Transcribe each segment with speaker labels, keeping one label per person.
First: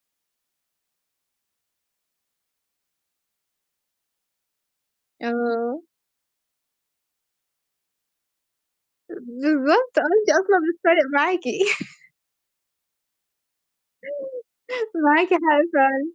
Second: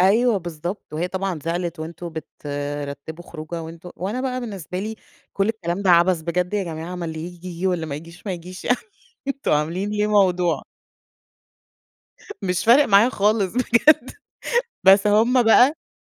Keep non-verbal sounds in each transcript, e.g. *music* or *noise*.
Speaker 1: أيوه بالضبط. وهي طبعًا زعلت "وأنتم بترتّبوا خروجة وأنتم" وأنا بقى بالنسبة لي كل
Speaker 2: آه.
Speaker 1: الكلام ده عبث، بجد يا جماعة ما اللي ييجي، ييجي واللي ما ييجيش، ما ييجيش يعني *chuckles*
Speaker 2: أ
Speaker 1: أنتم عاملين
Speaker 2: بالضبط آه،
Speaker 1: ليه
Speaker 2: أنتِ أصلًا
Speaker 1: موضوع.
Speaker 2: مش فارق معاكِ. *chuckles*
Speaker 1: مش فارق معايا خالص بجد.
Speaker 2: *chuckles*
Speaker 1: بس
Speaker 2: معاكِ
Speaker 1: هم
Speaker 2: حق
Speaker 1: بقى
Speaker 2: فعلًِا.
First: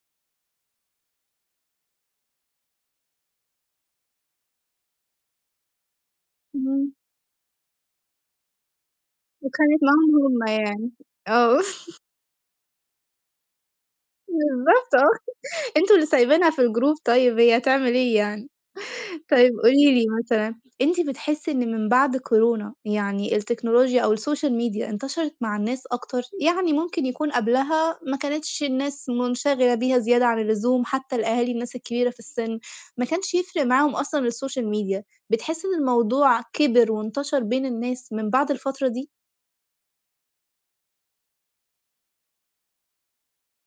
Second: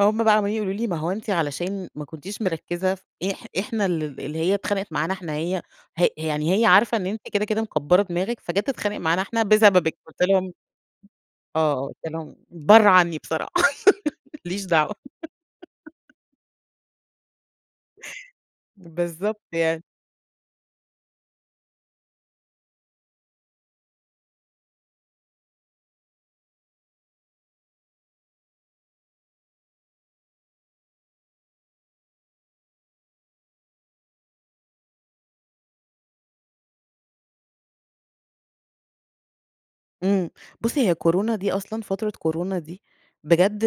Speaker 1: هم بقى عمّالين يقولوا لي: "ما هو أنتِ علشان ما كنتيش مركّزة ف إح إحنا ال اللي هي اتخانقت معانا إحنا هي هأ يعني هي
Speaker 2: إمم.
Speaker 1: عارفة إن أنتِ كده، كده مكبّرة دماغِك، فجات تتخانق معانا إحنا
Speaker 2: واتخانقت
Speaker 1: بسببِك."
Speaker 2: معاهم
Speaker 1: قُلت
Speaker 2: هم
Speaker 1: لهم
Speaker 2: يعني. آه.
Speaker 1: آه، قُلت
Speaker 2: *chuckles*
Speaker 1: لهم: "برّه عنّي بصراحة *laughs* ما ليش
Speaker 2: بالضبط
Speaker 1: دعوة."
Speaker 2: آه. *chuckles* أنتم اللي
Speaker 1: *giggles*
Speaker 2: سايبينها في الgroup طيب، هي تعمل إيه يعني؟
Speaker 1: بالضبط
Speaker 2: طيب
Speaker 1: يعني.
Speaker 2: قولي لي مثلًا، أنتِ بتحسّي إن من بعد كورونا يعني التكنولوجيا أو السوشيال ميديا، انتشرت مع الناس أكتر؟ يعني ممكن يكون قبلها ما كانتش الناس مُنشغلة بيها زيادة عن اللزوم، حتّى الأهالي، الناس الكبيرة في السِن، ما كانش يفرق معاهم أصلًا السوشيال ميديا، بتحسّي إن الموضوع كِبِر وانتشر بين الناس من بعد الفترة دي؟
Speaker 1: إمم. بُصّي، هي كورونا دي أصلًا فترة كورونا دي، بجد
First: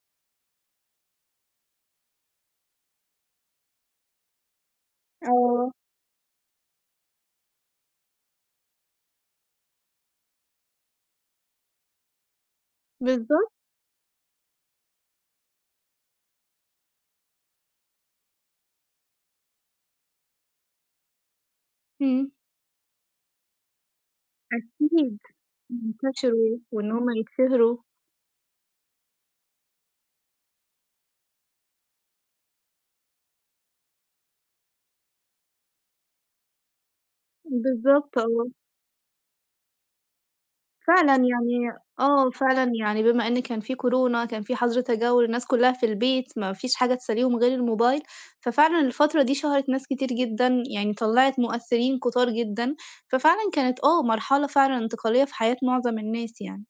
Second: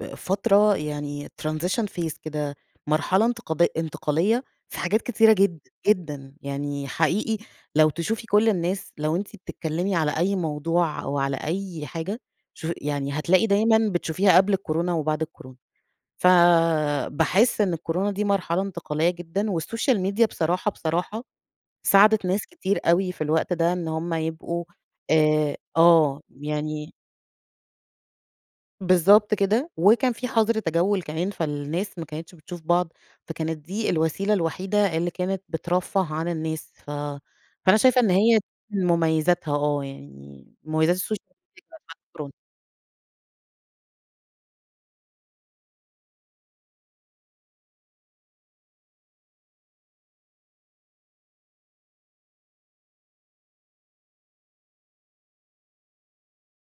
Speaker 1: ب فترة يعني transition phase كده، مرحلة انتقاد انتقالية في حاجات كتيرة جد
Speaker 2: آه.
Speaker 1: جدًا، يعني حقيقي لو تشوفي كل الناس، لو أنتِ بتتكلّمي على أي موضوع أو على أي حاجة شوفي يعني هتلاقي
Speaker 2: بالضبط.
Speaker 1: دايمًا بتشوفيها قبل الكورونا وبعد الكورونا. فباحِس إن الكورونا دي مرحلة انتقالية جدًا والسوشيال ميديا بصراحة، بصراحة ساعدت
Speaker 2: إمم.
Speaker 1: ناس كتير أوي في الوقت ده، إن هم يبقوا
Speaker 2: أكيد.
Speaker 1: آآ آه،
Speaker 2: انتشروا وإن
Speaker 1: يعني
Speaker 2: هم يتشهروا.
Speaker 1: بالضبط كده. وكان في حَظْر تجوّل كمان، فالناس ما كانتش بتشوف بعض، فكانت دي الوسيلة الوحيدة اللي كانت بترفَّه عن الناس. ف فأنا شايفة إن
Speaker 2: بالضبط،
Speaker 1: هي
Speaker 2: آه.
Speaker 1: من مميّزاتها آه. يعني مميّزات
Speaker 2: فعلًا.
Speaker 1: السوش
Speaker 2: يعني آه،
Speaker 1: *unintelligible*
Speaker 2: فعلًا يعني بما إن كان في كورونا، كان في حَظْر تجوّل، الناس كُلّها في البيت، ما فيش حاجة تسلّيهم غير الموبايل، ففعلًا الفترة دي شهرت ناس كتير جدًا، يعني طلّعت مؤثّرين كُتار جدًا، ففعلًا كانت آه، مرحلة فعلًا انتقالية في حياة معظم الناس يعني.